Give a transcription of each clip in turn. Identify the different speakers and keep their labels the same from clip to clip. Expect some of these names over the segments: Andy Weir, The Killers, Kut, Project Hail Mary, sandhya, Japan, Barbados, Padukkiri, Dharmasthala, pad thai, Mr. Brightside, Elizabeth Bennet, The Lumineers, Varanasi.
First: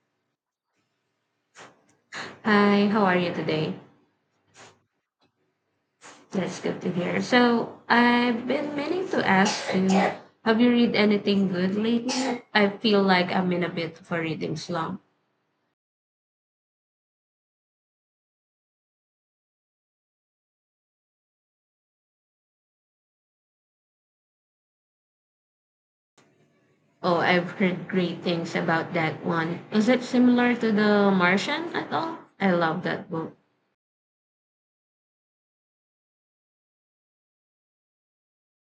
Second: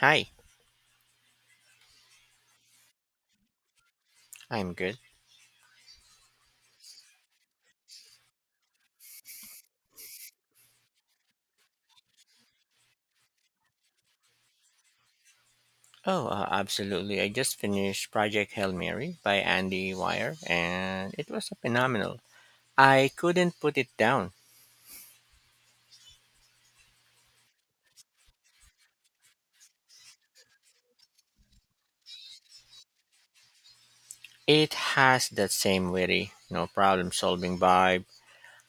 Speaker 1: Hi,
Speaker 2: Hi, how are you today?
Speaker 1: I'm good.
Speaker 2: That's good to hear. So, I've been meaning to ask you, have you read anything good lately? I feel like I'm in a bit of a reading slump.
Speaker 1: Oh, Absolutely. I just finished Project Hail Mary by Andy Weir, and it was phenomenal. I couldn't put it down.
Speaker 2: Oh, I've heard great things about that one. Is it similar to The Martian at all? I love that book.
Speaker 1: It has that same witty, no problem solving vibe,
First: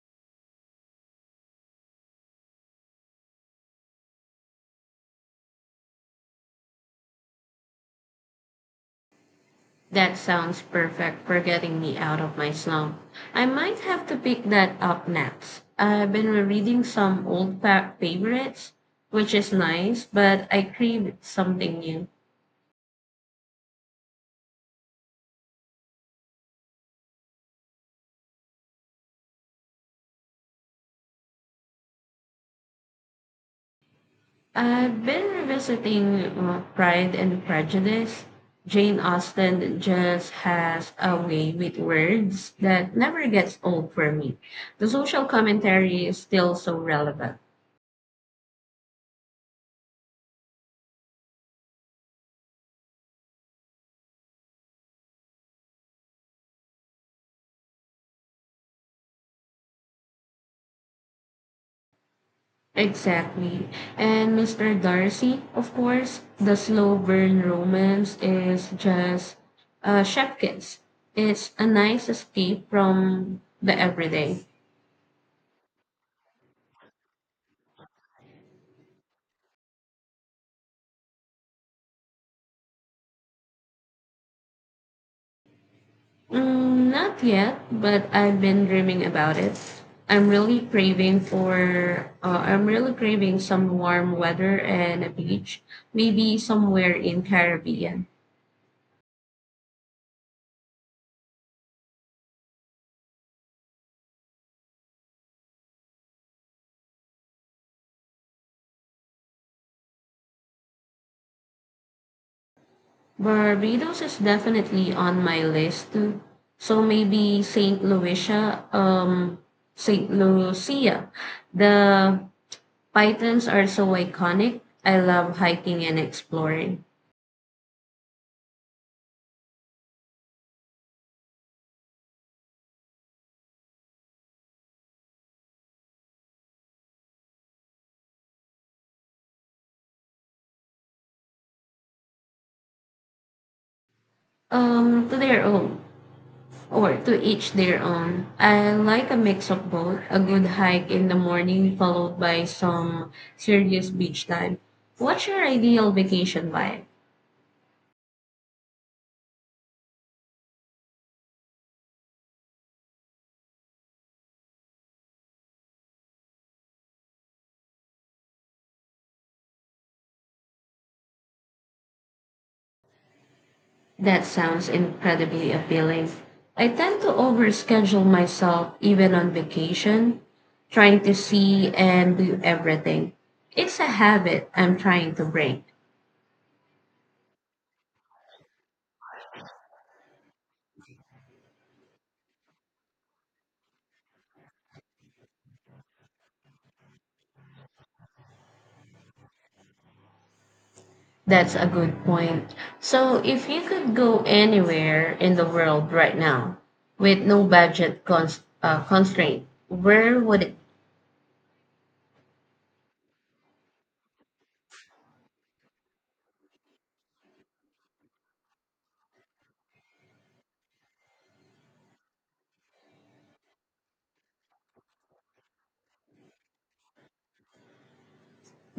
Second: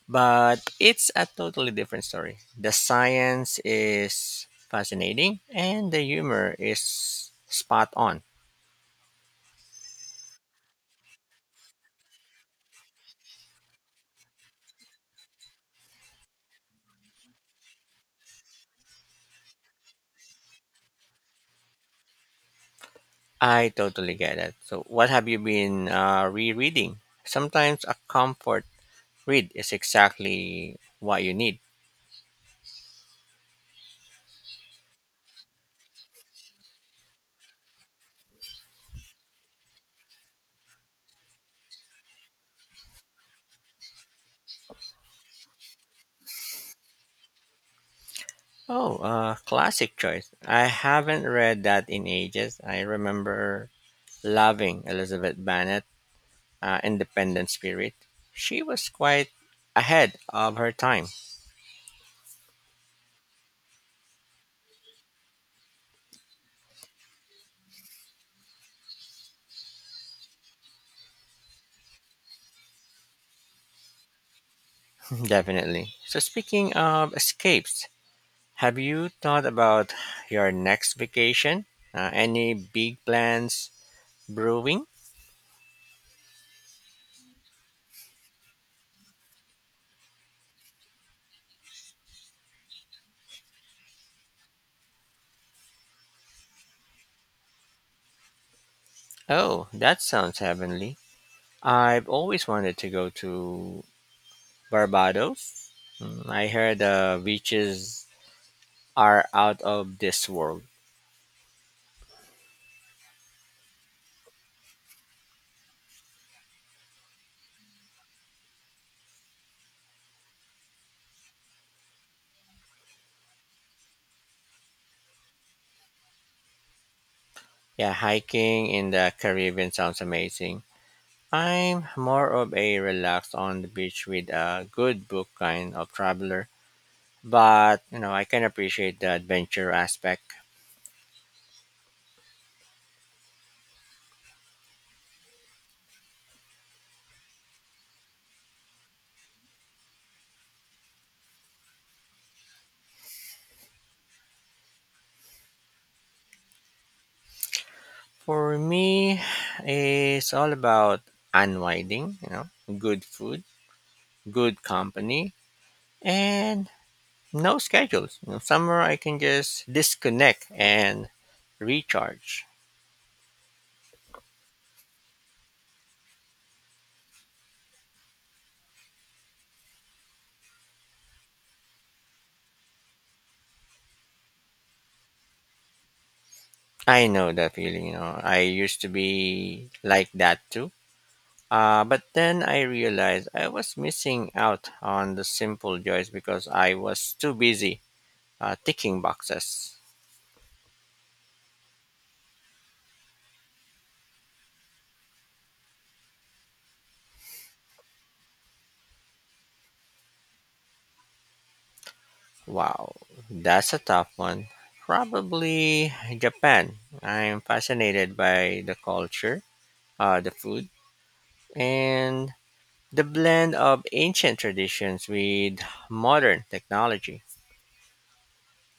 Speaker 1: but it's a totally different story. The science is fascinating, and the humor is spot on.
Speaker 2: That sounds perfect for getting me out of my slump. I might have to pick that up next. I've been rereading some old favorites, which is nice, but I crave something new.
Speaker 1: I totally get it. So, what have you been rereading? Sometimes a comfort read is exactly what you need.
Speaker 2: I've been revisiting Pride and Prejudice. Jane Austen just has a way with words that never gets old for me. The social commentary is still so relevant.
Speaker 1: Oh, Classic choice. I haven't read that in ages. I remember loving Elizabeth Bennet, Independent Spirit. She was quite ahead of her time,
Speaker 2: Exactly. And Mr. Darcy, of course, the slow burn romance is just chefkins. It's a nice escape from the everyday.
Speaker 1: definitely. So, speaking of escapes, have you thought about your next vacation? Any big plans brewing?
Speaker 2: Mm, not yet, but I've been dreaming about it. I'm really craving some warm weather and a beach, maybe somewhere in Caribbean.
Speaker 1: Oh, that sounds heavenly. I've always wanted to go to Barbados. Mm, I heard the beaches are out of this world.
Speaker 2: Barbados is definitely on my list too. So maybe Saint Lucia. The pythons are so iconic. I love hiking and exploring.
Speaker 1: Yeah, hiking in the Caribbean sounds amazing. I'm more of a relaxed on the beach with a good book kind of traveler, but you know, I can appreciate the adventure aspect.
Speaker 2: To their own. Or to each their own. I like a mix of both, a good hike in the morning followed by some serious beach time. What's your ideal vacation vibe?
Speaker 1: For me, it's all about unwinding, you know, good food, good company, and no schedules. You know, somewhere I can just disconnect and recharge.
Speaker 2: That sounds incredibly appealing. I tend to overschedule myself even on vacation, trying to see and do everything. It's a habit I'm trying to break.
Speaker 1: I know that feeling, you know. I used to be like that too. But then I realized I was missing out on the simple joys because I was too busy ticking boxes.
Speaker 2: That's a good point. So, if you could go anywhere in the world right now with no budget constraint, where would it?
Speaker 1: Wow, that's a tough one. Probably Japan. I'm fascinated by the culture, the food, and the blend of ancient traditions with modern technology.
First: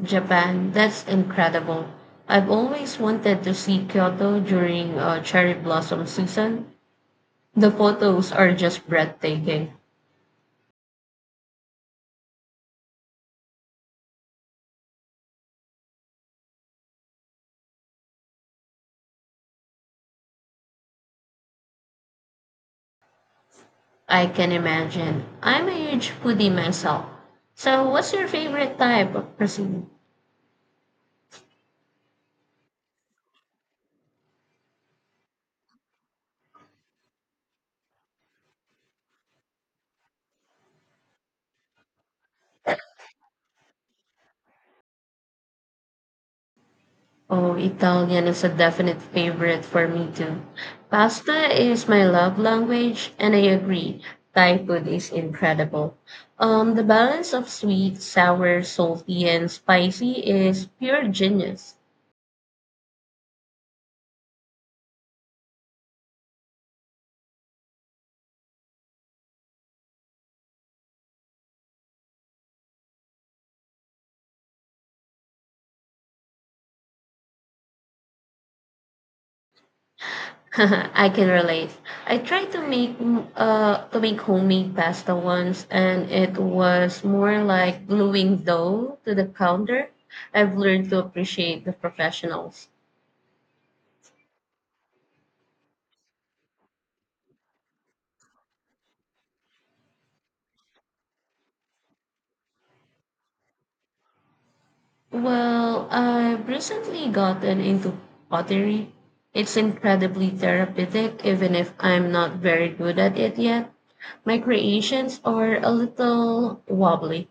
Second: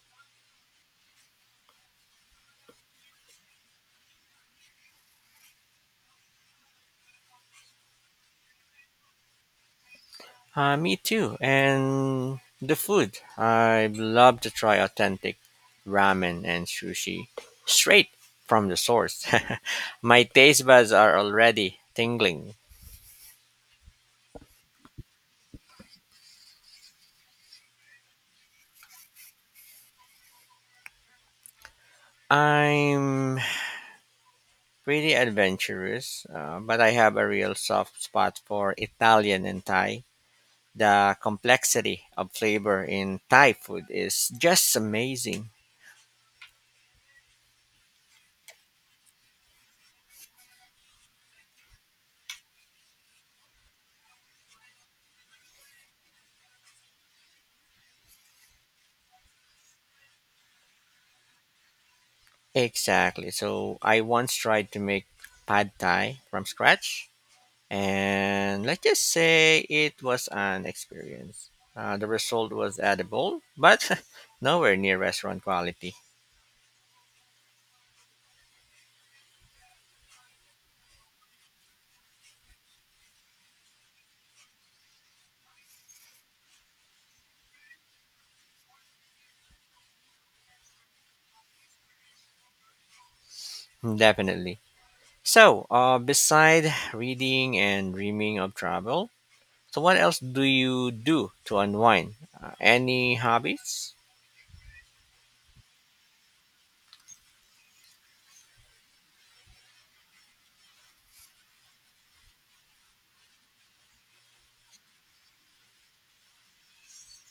Speaker 2: Japan. That's incredible. I've always wanted to see Kyoto during cherry blossom season. The photos are just breathtaking.
Speaker 1: Me too. And the food. I'd love to try authentic ramen and sushi straight from the source. My taste buds are already tingling.
Speaker 2: I can imagine. I'm a huge foodie myself. So, what's your favorite type of cuisine?
Speaker 1: I'm pretty adventurous, but I have a real soft spot for Italian and Thai. The complexity of flavor in Thai food is just amazing.
Speaker 2: Oh, Italian is a definite favorite for me too. Pasta is my love language, and I agree. Thai food is incredible. The balance of sweet, sour, salty, and spicy is pure genius.
Speaker 1: Exactly. So I once tried to make pad thai from scratch and let's just say it was an experience. The result was edible, but nowhere near restaurant quality.
Speaker 2: I can relate. I tried to make homemade pasta once, and it was more like gluing dough to the counter. I've learned to appreciate the professionals.
Speaker 1: Definitely. So, beside reading and dreaming of travel, so what else do you do to unwind? Any hobbies?
Speaker 2: Well, I've recently gotten into pottery. It's incredibly therapeutic, even if I'm not very good at it yet. My creations are a little wobbly.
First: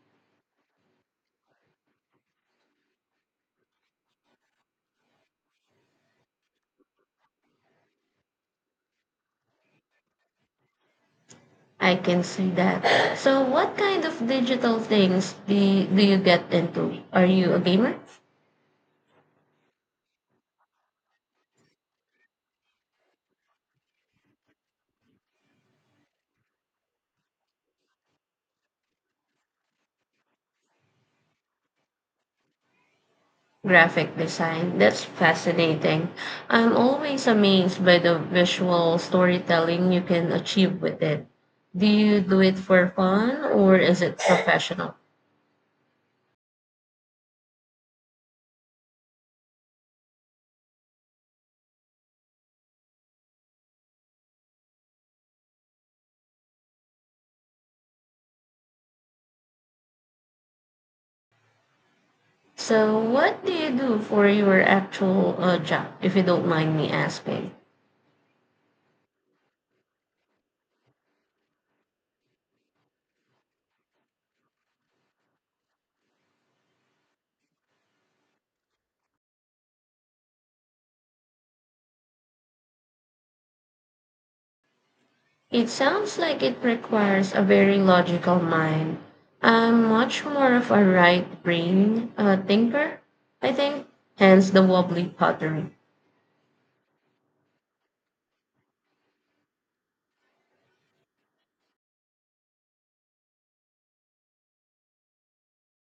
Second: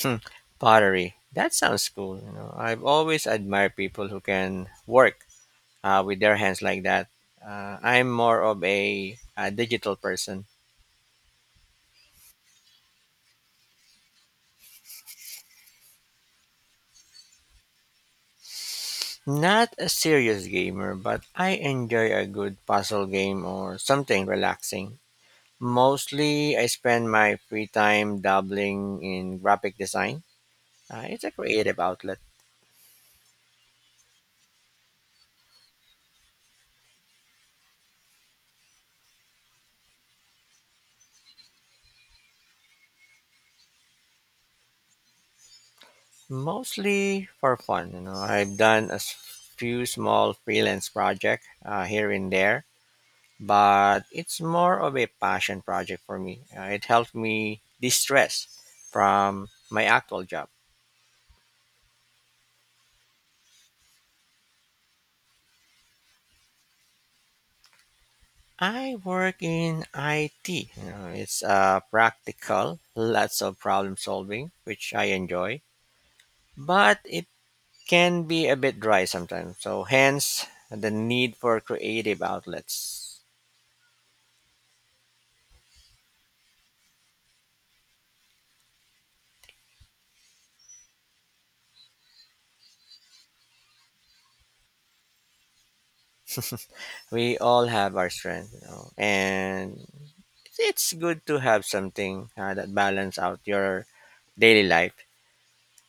Speaker 1: Hmm, pottery. That sounds cool. You know, I've always admired people who can work with their hands like that. I'm more of a digital person.
Speaker 2: I can see that. So, what kind of digital things do you get into? Are you a gamer?
Speaker 1: Not a serious gamer, but I enjoy a good puzzle game or something relaxing. Mostly, I spend my free time dabbling in graphic design. It's a creative outlet,
Speaker 2: Graphic design. That's fascinating. I'm always amazed by the visual storytelling you can achieve with it. Do you do it for fun or is it professional?
Speaker 1: mostly for fun. You know, I've done a s- few small freelance projects here and there, but it's more of a passion project for me. It helps me de-stress from my actual job.
Speaker 2: So, what do you do for your actual job, if you don't mind me asking?
Speaker 1: I work in IT. You know, it's practical, lots of problem solving, which I enjoy, but it can be a bit dry sometimes. So, hence the need for creative outlets.
Speaker 2: It sounds like it requires a very logical mind. I'm much more of a right brain thinker, I think, hence the wobbly pottery.
Speaker 1: We all have our strength, you know, and it's good to have something that balance out your daily life.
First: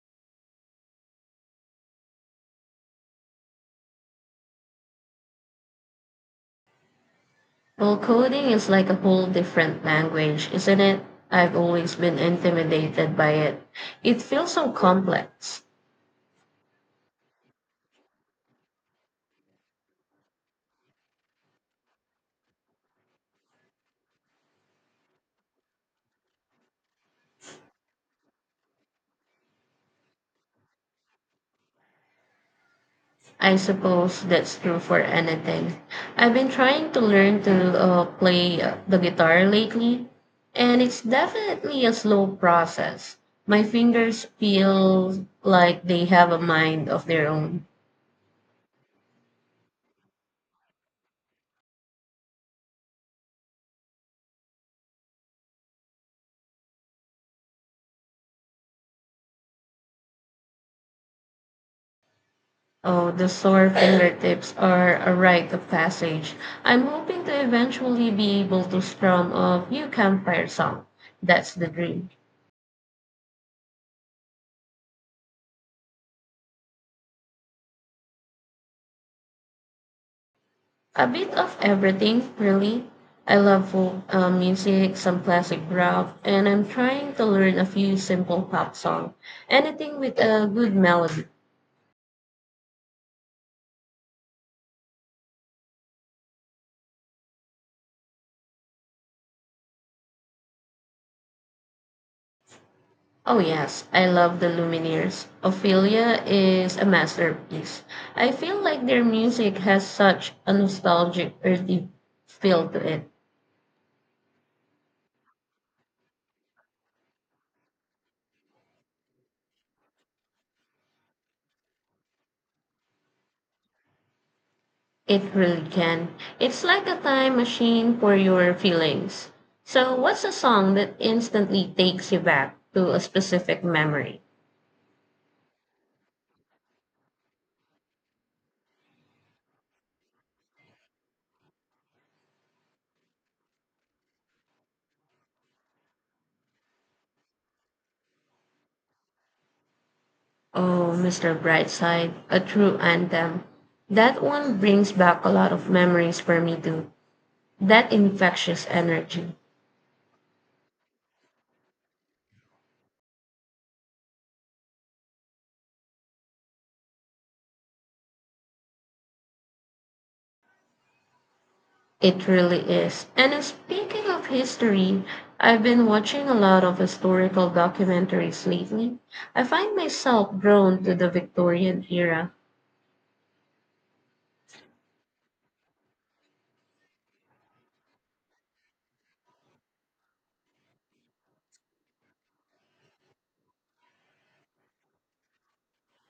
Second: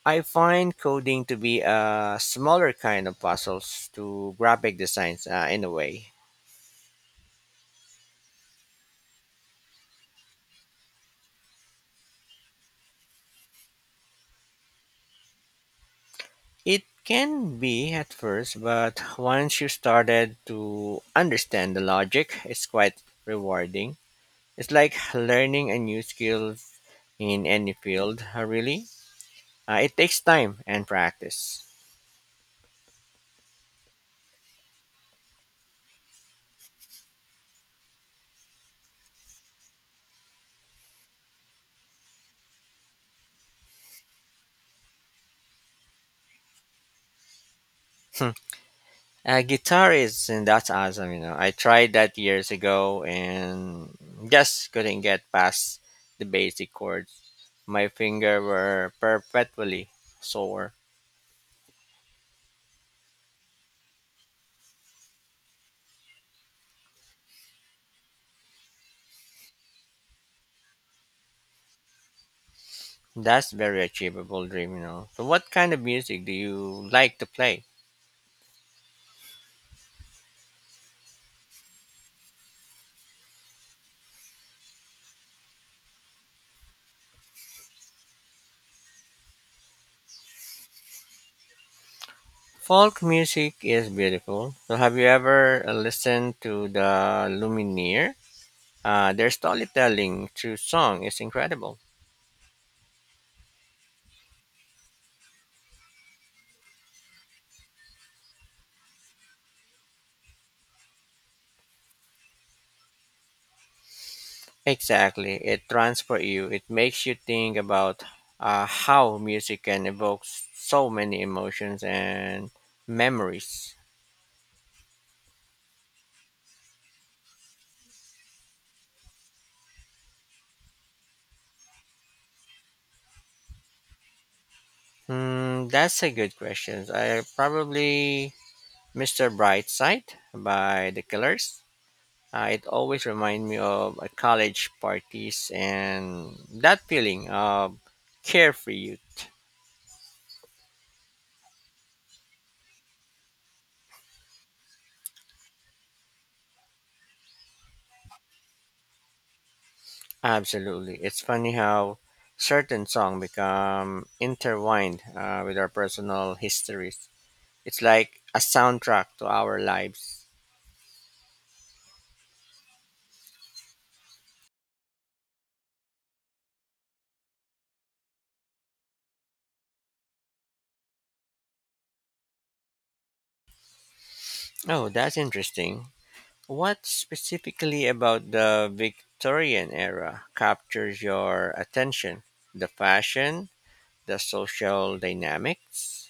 Speaker 1: I find coding to be a smaller kind of puzzles to graphic designs in a way.
Speaker 2: Well, coding is like a whole different language, isn't it? I've always been intimidated by it. It feels so complex.
Speaker 1: It can be at first, but once you started to understand the logic, it's quite rewarding. It's like learning a new skill in any field, really. It takes time and practice.
Speaker 2: I suppose that's true for anything. I've been trying to learn to play the guitar lately, and it's definitely a slow process. My fingers feel like they have a mind of their own.
Speaker 1: Hmm. Guitar is, and that's awesome, you know. I tried that years ago and just couldn't get past the basic chords. My finger were perpetually sore.
Speaker 2: Oh, the sore fingertips are a rite of passage. I'm hoping to eventually be able to strum a few campfire songs. That's the dream.
Speaker 1: That's very achievable dream, you know. So what kind of music do you like to play?
Speaker 2: A bit of everything, really. I love folk music, some classic rock, and I'm trying to learn a few simple pop songs. Anything with a good melody.
Speaker 1: Folk music is beautiful. So have you ever listened to the Lumineer? Their storytelling through song is incredible.
Speaker 2: Oh, yes, I love the Lumineers. Ophelia is a masterpiece. I feel like their music has such a nostalgic, earthy feel to it.
Speaker 1: Exactly. It transports you. It makes you think about how music can evoke so many emotions and memories.
Speaker 2: It really can. It's like a time machine for your feelings. So, what's a song that instantly takes you back to a specific memory?
Speaker 1: Hmm, that's a good question. I probably Mr. Brightside by The Killers. It always reminds me of college parties and that feeling of carefree youth.
Speaker 2: Oh, Mr. Brightside, a true anthem. That one brings back a lot of memories for me, too. That infectious energy.
Speaker 1: Absolutely. It's funny how certain songs become intertwined with our personal histories. It's like a soundtrack to our lives.
Speaker 2: It really is. And speaking of history, I've been watching a lot of historical documentaries lately. I find myself drawn to the Victorian era.
Speaker 1: Oh, that's interesting. What specifically about the Victorian era captures your attention? The fashion, the social dynamics?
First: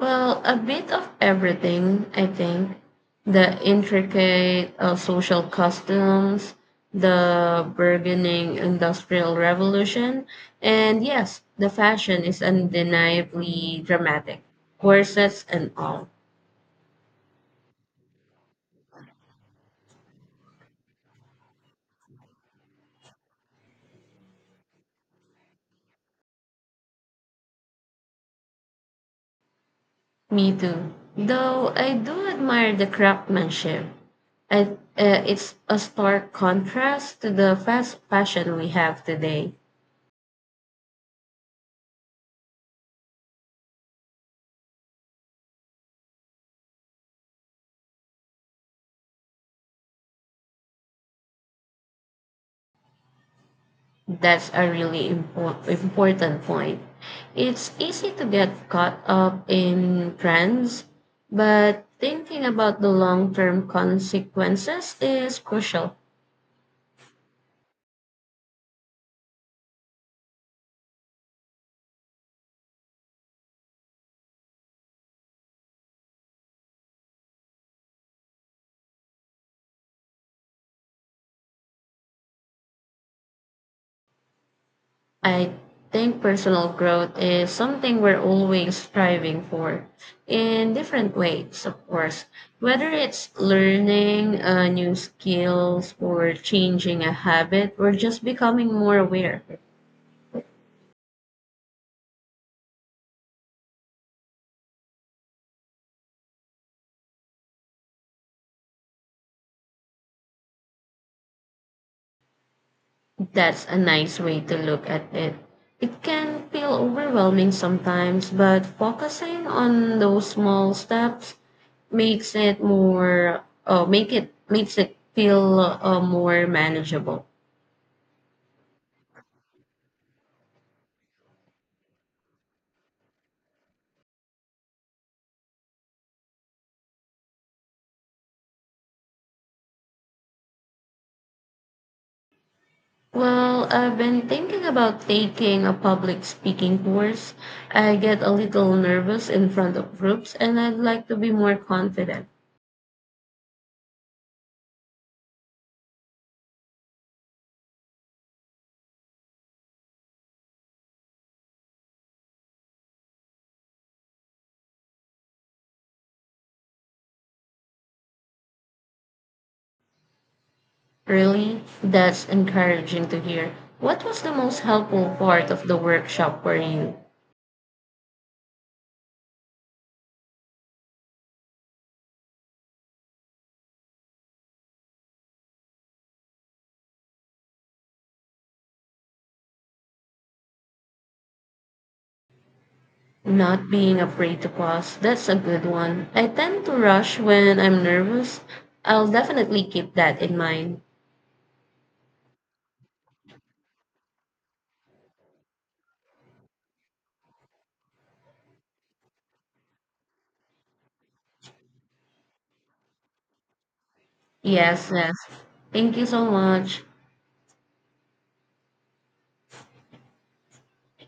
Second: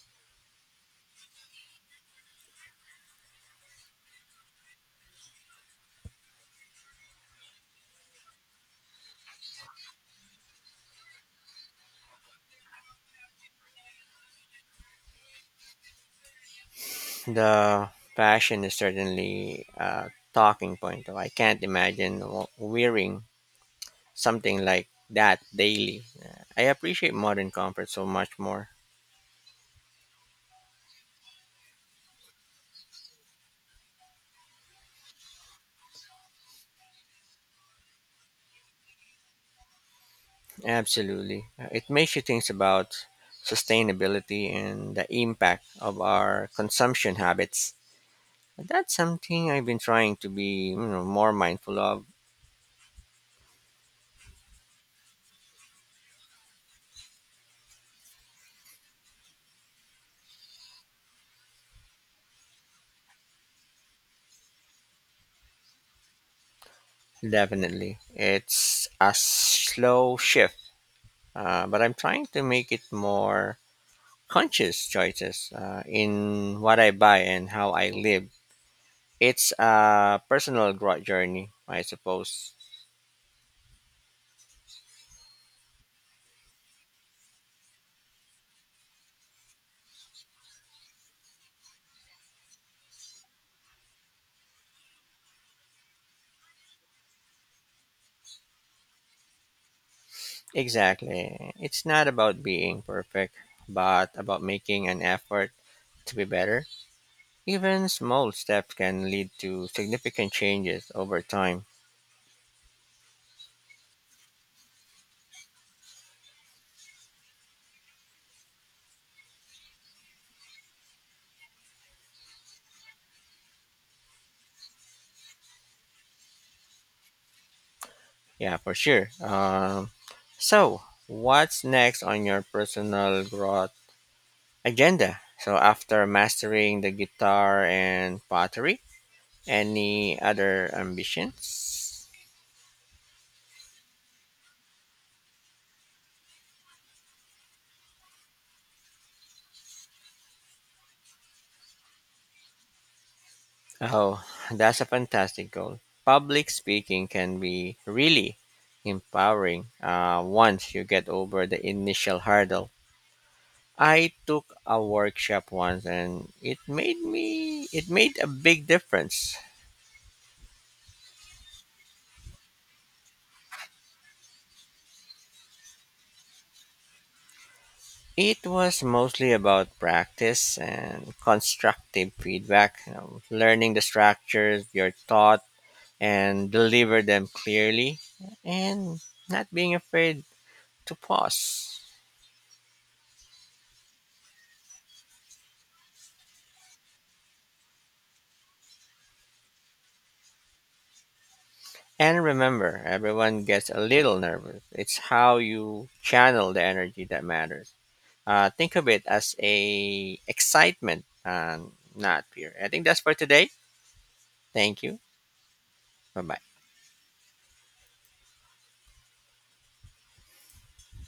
Speaker 2: Well, a bit of everything, I think. The intricate social customs, the burgeoning industrial revolution, and yes, the fashion is undeniably dramatic. Corsets and all.
Speaker 1: The fashion is certainly a talking point, though I can't imagine wearing something like that daily. I appreciate modern comfort so much more.
Speaker 2: Me too. Though I do admire the craftsmanship. I, it's a stark contrast to the fast fashion we have today.
Speaker 1: Absolutely. It makes you think about sustainability and the impact of our consumption habits. That's something I've been trying to be, you know, more mindful of.
Speaker 2: That's a really important point. It's easy to get caught up in trends, but thinking about the long term consequences is crucial.
Speaker 1: Definitely. It's a slow shift, but I'm trying to make it more conscious choices in what I buy and how I live. It's a personal growth journey, I suppose.
Speaker 2: I think personal growth is something we're always striving for in different ways, of course. Whether it's learning new skills or changing a habit or just becoming more aware,
Speaker 1: Exactly. It's not about being perfect, but about making an effort to be better. Even small steps can lead to significant changes over time.
Speaker 2: that's a nice way to look at it. It can feel overwhelming sometimes, but focusing on those small steps makes it more, make it makes it feel more manageable.
Speaker 1: Yeah, for sure. So, what's next on your personal growth agenda? So, after mastering the guitar and pottery, any other ambitions?
Speaker 2: Well, I've been thinking about taking a public speaking course. I get a little nervous in front of groups and I'd like to be more confident.
Speaker 1: Oh, that's a fantastic goal. Public speaking can be really empowering once you get over the initial hurdle. I took a workshop once and it made a big difference.
Speaker 2: Really, that's encouraging to hear. What was the most helpful part of the workshop for you?
Speaker 1: It was mostly about practice and constructive feedback, you know, learning the structures, your thought and deliver them clearly and not being afraid to pause.
Speaker 2: Not being afraid to pause. That's a good one. I tend to rush when I'm nervous. I'll definitely keep that in mind.
Speaker 1: And remember, everyone gets a little nervous. It's how you channel the energy that matters. Think of it as a excitement, and not fear. I think that's for today. Thank
Speaker 2: Yes,
Speaker 1: you.
Speaker 2: yes. Thank you
Speaker 1: Bye
Speaker 2: so
Speaker 1: bye.
Speaker 2: much.